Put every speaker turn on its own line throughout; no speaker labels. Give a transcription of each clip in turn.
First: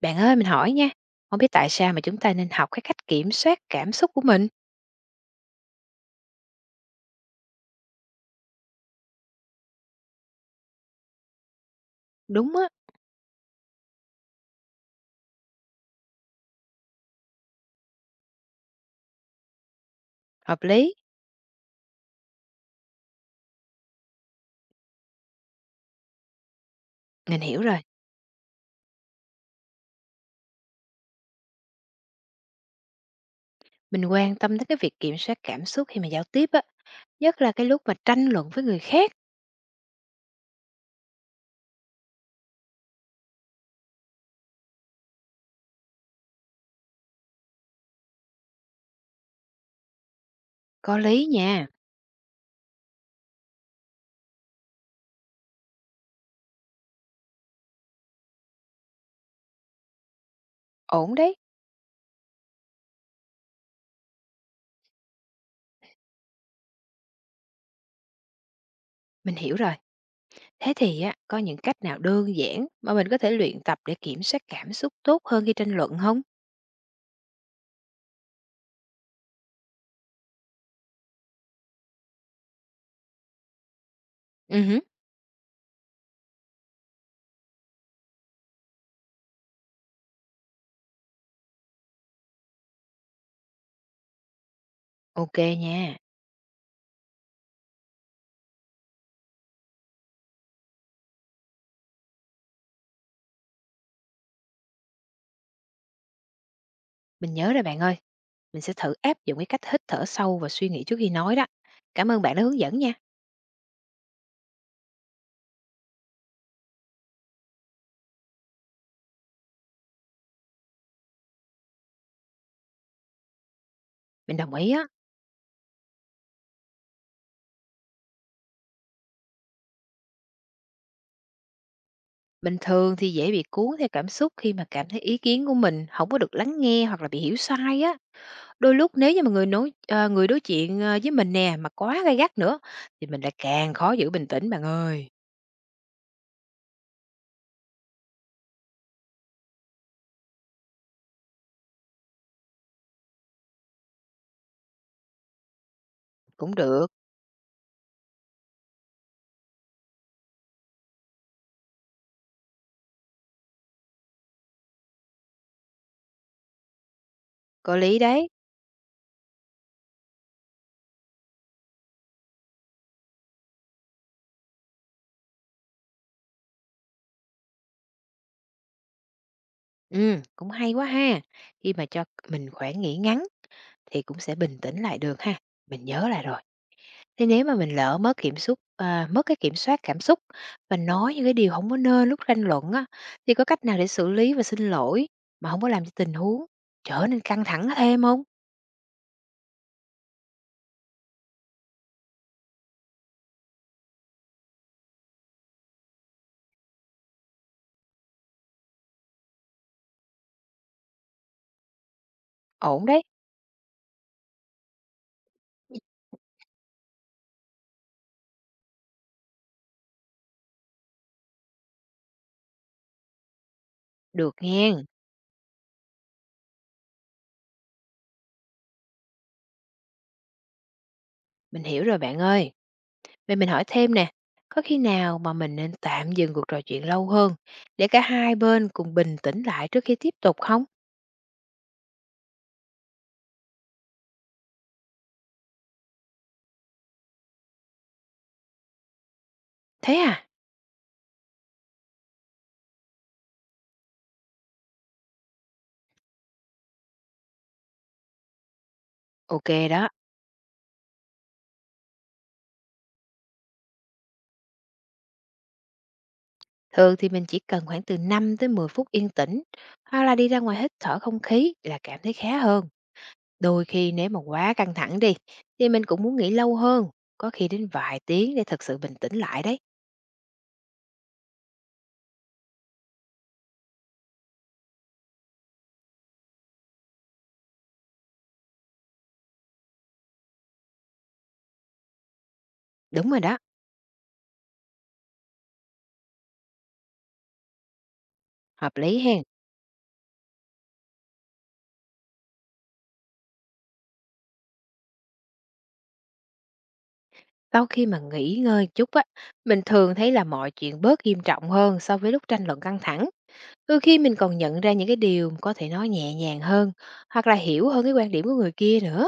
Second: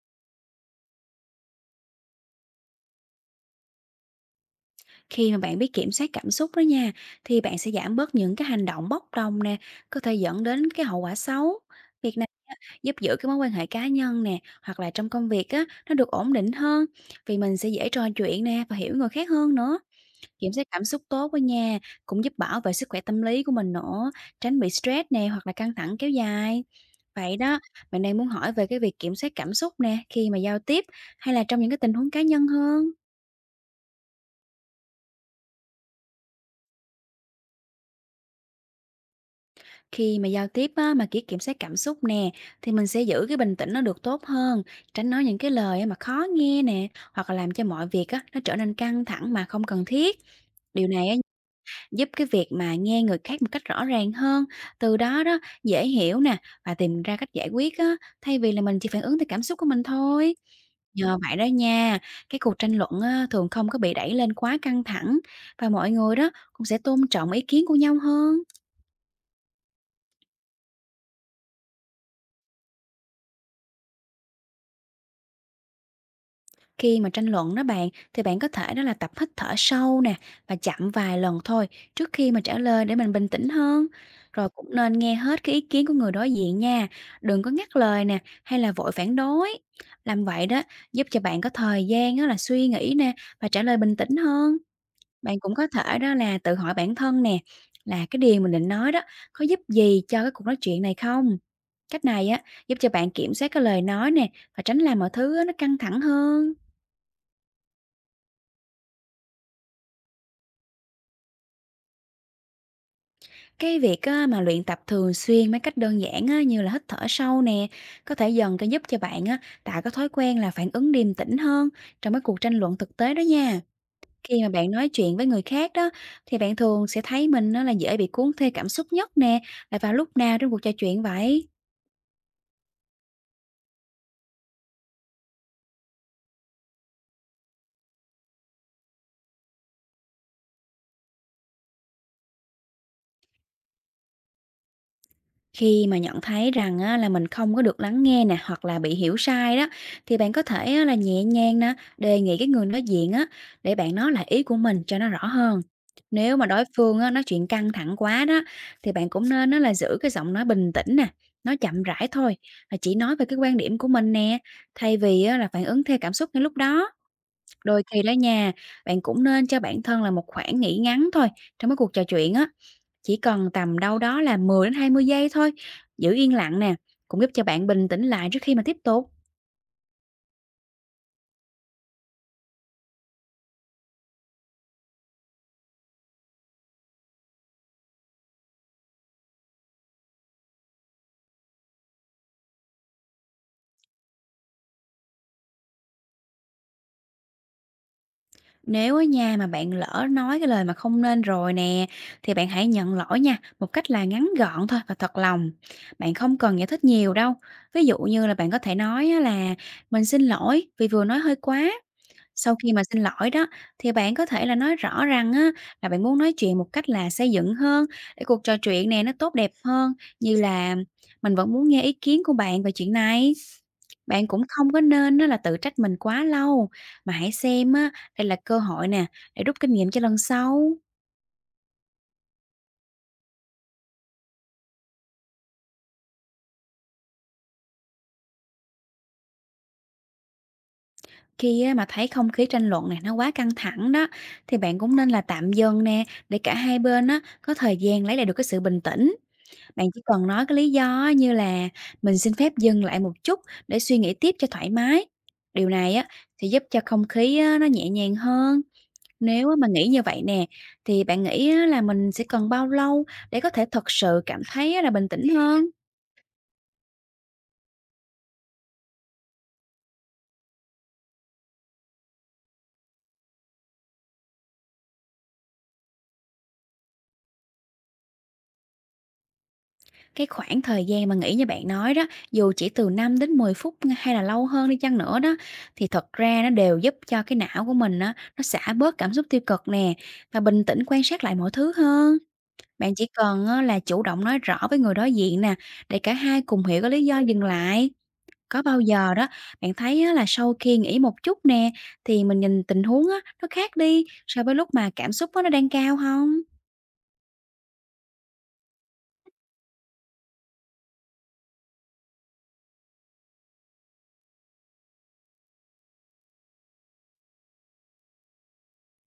Bạn ơi, mình hỏi nha, không biết tại sao mà chúng ta nên học cái cách kiểm soát cảm xúc của mình?
Khi mà bạn biết kiểm soát cảm xúc đó nha, thì bạn sẽ giảm bớt những cái hành động bốc đồng nè, có thể dẫn đến cái hậu quả xấu. Việc này
Đúng á,
giúp giữ cái mối quan hệ cá nhân nè, hoặc là trong công việc á, nó được ổn định hơn, vì mình sẽ dễ trò chuyện nè và hiểu người khác hơn nữa. Kiểm
hợp
soát cảm
lý,
xúc tốt đó nha, cũng giúp bảo vệ sức khỏe tâm lý của mình nữa, tránh bị stress nè hoặc là căng thẳng kéo dài. Vậy
mình
đó,
hiểu rồi.
bạn đang muốn hỏi về cái việc kiểm soát cảm xúc nè khi mà giao tiếp hay là trong những cái tình huống cá nhân hơn?
Mình quan tâm đến cái việc kiểm soát cảm xúc khi mà giao tiếp á, nhất là cái lúc mà tranh luận với người khác.
Khi mà giao tiếp á, mà kỹ kiểm soát cảm xúc nè thì mình sẽ giữ cái bình tĩnh nó được tốt hơn, tránh nói những cái lời á mà khó nghe nè hoặc là làm cho mọi việc á, nó trở nên căng thẳng mà không cần thiết. Điều
Có
này á,
lý nha,
giúp cái việc mà nghe người khác một cách rõ ràng hơn, từ đó đó dễ hiểu nè và tìm ra cách giải quyết á, thay vì là mình chỉ phản ứng theo cảm xúc của mình thôi.
ổn
Nhờ vậy
đấy,
đó nha, cái cuộc tranh luận á, thường không có bị đẩy lên quá căng thẳng và mọi người đó cũng sẽ tôn trọng ý kiến của nhau hơn.
mình hiểu rồi. Thế thì á, có những cách nào đơn giản mà mình có thể luyện tập để kiểm soát cảm xúc tốt hơn khi tranh luận không?
Khi mà tranh luận đó bạn, thì bạn có thể đó là tập hít thở sâu nè và chậm vài lần thôi trước khi mà trả lời để mình bình tĩnh hơn. Rồi
Ừ,
cũng
hứ,
nên nghe hết cái ý kiến của người đối diện nha, đừng có ngắt lời nè hay là vội phản đối. Làm vậy đó giúp cho bạn có thời gian đó là suy nghĩ nè và trả lời bình tĩnh hơn.
ok
Bạn cũng có
nha,
thể đó là tự hỏi bản thân nè là cái điều mình định nói đó có giúp gì cho cái cuộc nói chuyện này không? Cách này á giúp cho bạn kiểm soát cái lời nói nè và tránh làm mọi thứ á, nó căng thẳng hơn.
mình nhớ rồi bạn ơi. Mình sẽ thử áp dụng cái cách hít thở sâu và suy nghĩ trước khi nói đó. Cảm ơn bạn đã hướng dẫn nha.
Cái việc á, mà luyện tập thường xuyên mấy cách đơn giản á, như là hít thở sâu nè, có thể dần cái giúp cho bạn á, tạo cái thói quen là phản ứng điềm tĩnh hơn trong cái cuộc tranh luận thực tế đó nha.
Mình
Khi mà
đồng ý
bạn
á.
nói chuyện với người khác đó, thì bạn thường sẽ thấy mình nó là dễ bị cuốn theo cảm xúc nhất nè, là vào lúc nào trong cuộc trò chuyện vậy?
Bình thường thì dễ bị cuốn theo cảm xúc khi mà cảm thấy ý kiến của mình không có được lắng nghe hoặc là bị hiểu sai á. Đôi lúc nếu như mà người nói người đối chuyện với mình nè mà quá gay gắt nữa thì mình lại càng khó giữ bình tĩnh bạn ơi.
Khi mà nhận thấy rằng á, là mình không có được lắng nghe nè hoặc là bị hiểu sai đó thì bạn có thể á, là nhẹ nhàng nè đề nghị cái người đối diện á để bạn nói lại ý của mình cho nó rõ hơn. Nếu mà
Cũng
đối
được,
phương á, nói chuyện căng thẳng quá đó thì bạn cũng nên á, là giữ cái giọng nói bình tĩnh nè, nói chậm rãi thôi và chỉ nói về cái quan điểm của mình nè thay vì á, là phản ứng theo cảm xúc ngay lúc đó.
có
Đôi
lý
khi đó
đấy.
nha, bạn cũng nên cho bản thân là một khoảng nghỉ ngắn thôi trong cái cuộc trò chuyện á, chỉ cần tầm đâu đó là 10 đến 20 giây thôi, giữ yên lặng nè, cũng giúp cho bạn bình tĩnh lại trước khi mà tiếp tục.
Ừ, cũng hay quá ha. Khi mà cho mình khoảng nghỉ ngắn thì cũng sẽ bình tĩnh lại được ha. Mình nhớ lại rồi. Thế nếu mà mình lỡ mất cái kiểm soát cảm xúc và nói những cái điều không có nên lúc tranh luận á, thì có cách nào để xử lý và xin lỗi mà không có làm cho tình huống trở nên căng thẳng thêm không?
Nếu ở nhà mà bạn lỡ nói cái lời mà không nên rồi nè, thì bạn hãy nhận lỗi nha, một cách là ngắn gọn thôi và thật lòng. Bạn không cần giải thích nhiều đâu. Ví dụ như là bạn có thể nói á là, mình xin lỗi vì vừa nói hơi quá. Sau khi mà
Ổn
xin
đấy.
lỗi đó, thì bạn có thể là nói rõ rằng á, là bạn muốn nói chuyện một cách là xây dựng hơn để cuộc trò chuyện này nó tốt đẹp hơn, như là, mình vẫn muốn nghe ý kiến của bạn về chuyện này. Bạn
Được
cũng không
nghe,
có nên á, là tự trách mình quá lâu, mà hãy xem á, đây là cơ hội nè để rút kinh nghiệm cho lần sau.
mình hiểu rồi bạn ơi. Vậy mình hỏi thêm nè, có khi nào mà mình nên tạm dừng cuộc trò chuyện lâu hơn để cả hai bên cùng bình tĩnh lại trước khi tiếp tục không?
Khi á, mà thấy không khí tranh luận này nó quá căng thẳng đó, thì bạn cũng nên là tạm dừng nè để cả hai bên á, có thời gian lấy lại được cái sự bình tĩnh. Bạn
Thế
chỉ
à?
cần nói cái lý do như là, "Mình xin phép dừng lại một chút để suy nghĩ tiếp cho thoải mái." Điều này á, thì giúp cho không khí á, nó nhẹ nhàng hơn.
Ok
Nếu á mà nghĩ
đó.
như vậy nè, thì bạn nghĩ á là mình sẽ cần bao lâu để có thể thật sự cảm thấy á là bình tĩnh hơn?
Thường thì mình chỉ cần khoảng từ 5 tới 10 phút yên tĩnh, hoặc là đi ra ngoài hít thở không khí là cảm thấy khá hơn. Đôi khi nếu mà quá căng thẳng đi thì mình cũng muốn nghỉ lâu hơn, có khi đến vài tiếng để thực sự bình tĩnh lại đấy.
Cái khoảng thời gian mà nghỉ như bạn nói đó, dù chỉ từ 5 đến 10 phút hay là lâu hơn đi chăng nữa đó, thì thật ra nó đều giúp cho cái não của mình á, nó xả bớt cảm xúc tiêu cực nè, và bình tĩnh quan sát lại mọi thứ hơn. Bạn chỉ
Đúng rồi đó,
cần á là chủ động nói rõ với người đối diện nè, để cả hai cùng hiểu cái lý do dừng lại. Có
hợp
bao
lý
giờ
hen.
đó, bạn thấy á là sau khi nghỉ một chút nè, thì mình nhìn tình huống á, nó khác đi so với lúc mà cảm xúc á, nó đang cao không?
Sau khi mà nghỉ ngơi chút á, mình thường thấy là mọi chuyện bớt nghiêm trọng hơn so với lúc tranh luận căng thẳng. Đôi khi mình còn nhận ra những cái điều có thể nói nhẹ nhàng hơn hoặc là hiểu hơn cái quan điểm của người kia nữa.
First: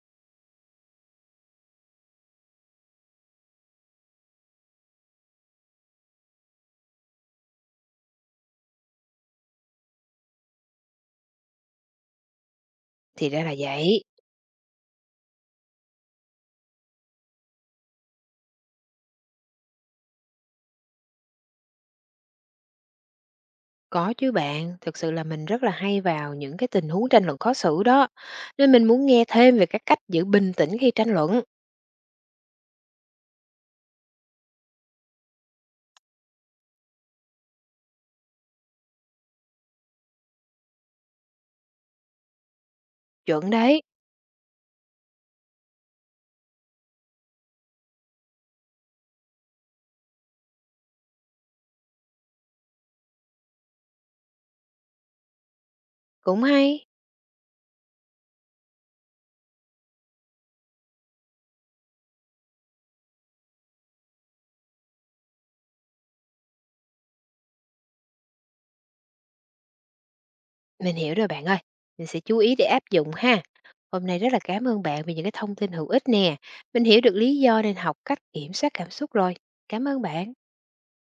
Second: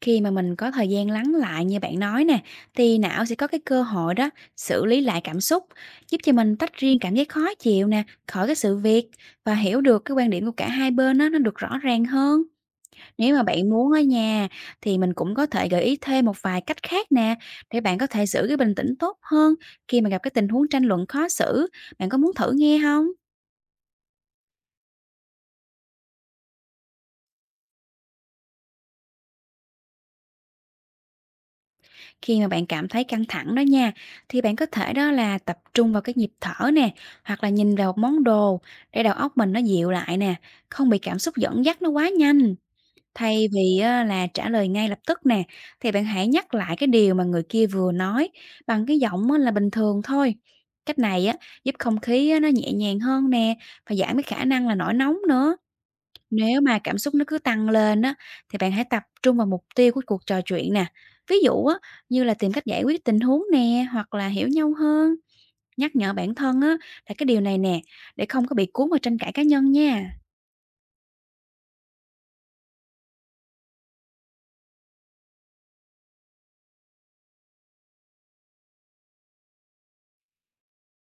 Khi mà mình có thời gian lắng lại như bạn nói nè, thì não sẽ có cái cơ hội đó xử lý lại cảm xúc, giúp cho mình tách riêng cảm giác khó chịu nè, khỏi cái sự việc và hiểu được cái quan điểm của cả hai bên á, nó được rõ ràng hơn.
Thì
Nếu mà
ra là
bạn
vậy.
muốn ở nhà thì mình cũng có thể gợi ý thêm một vài cách khác nè, để bạn có thể giữ cái bình tĩnh tốt hơn khi mà gặp cái tình huống tranh luận khó xử. Bạn có muốn thử nghe không?
Có chứ bạn, thực sự là mình rất là hay vào những cái tình huống tranh luận khó xử đó. Nên mình muốn nghe thêm về các cách giữ bình tĩnh khi tranh luận.
Khi mà bạn cảm thấy căng thẳng đó nha, thì bạn có thể đó là tập trung vào cái nhịp thở nè, hoặc là nhìn vào một món đồ để đầu óc mình nó dịu lại nè, không bị cảm xúc dẫn dắt nó quá nhanh. Thay
Chuẩn
vì
đấy.
á là trả lời ngay lập tức nè, thì bạn hãy nhắc lại cái điều mà người kia vừa nói bằng cái giọng á là bình thường thôi. Cách này á giúp không khí á nó nhẹ nhàng hơn nè và giảm cái khả năng là nổi nóng nữa.
Cũng
Nếu mà
hay,
cảm xúc nó cứ tăng lên á thì bạn hãy tập trung vào mục tiêu của cuộc trò chuyện nè. Ví dụ á như là, tìm cách giải quyết tình huống nè hoặc là hiểu nhau hơn. Nhắc nhở bản thân á là cái điều này nè để không có bị cuốn vào tranh cãi cá nhân nha.
mình hiểu rồi bạn ơi, mình sẽ chú ý để áp dụng ha. Hôm nay rất là cảm ơn bạn vì những cái thông tin hữu ích nè. Mình hiểu được lý do nên học cách kiểm soát cảm xúc rồi. Cảm ơn bạn.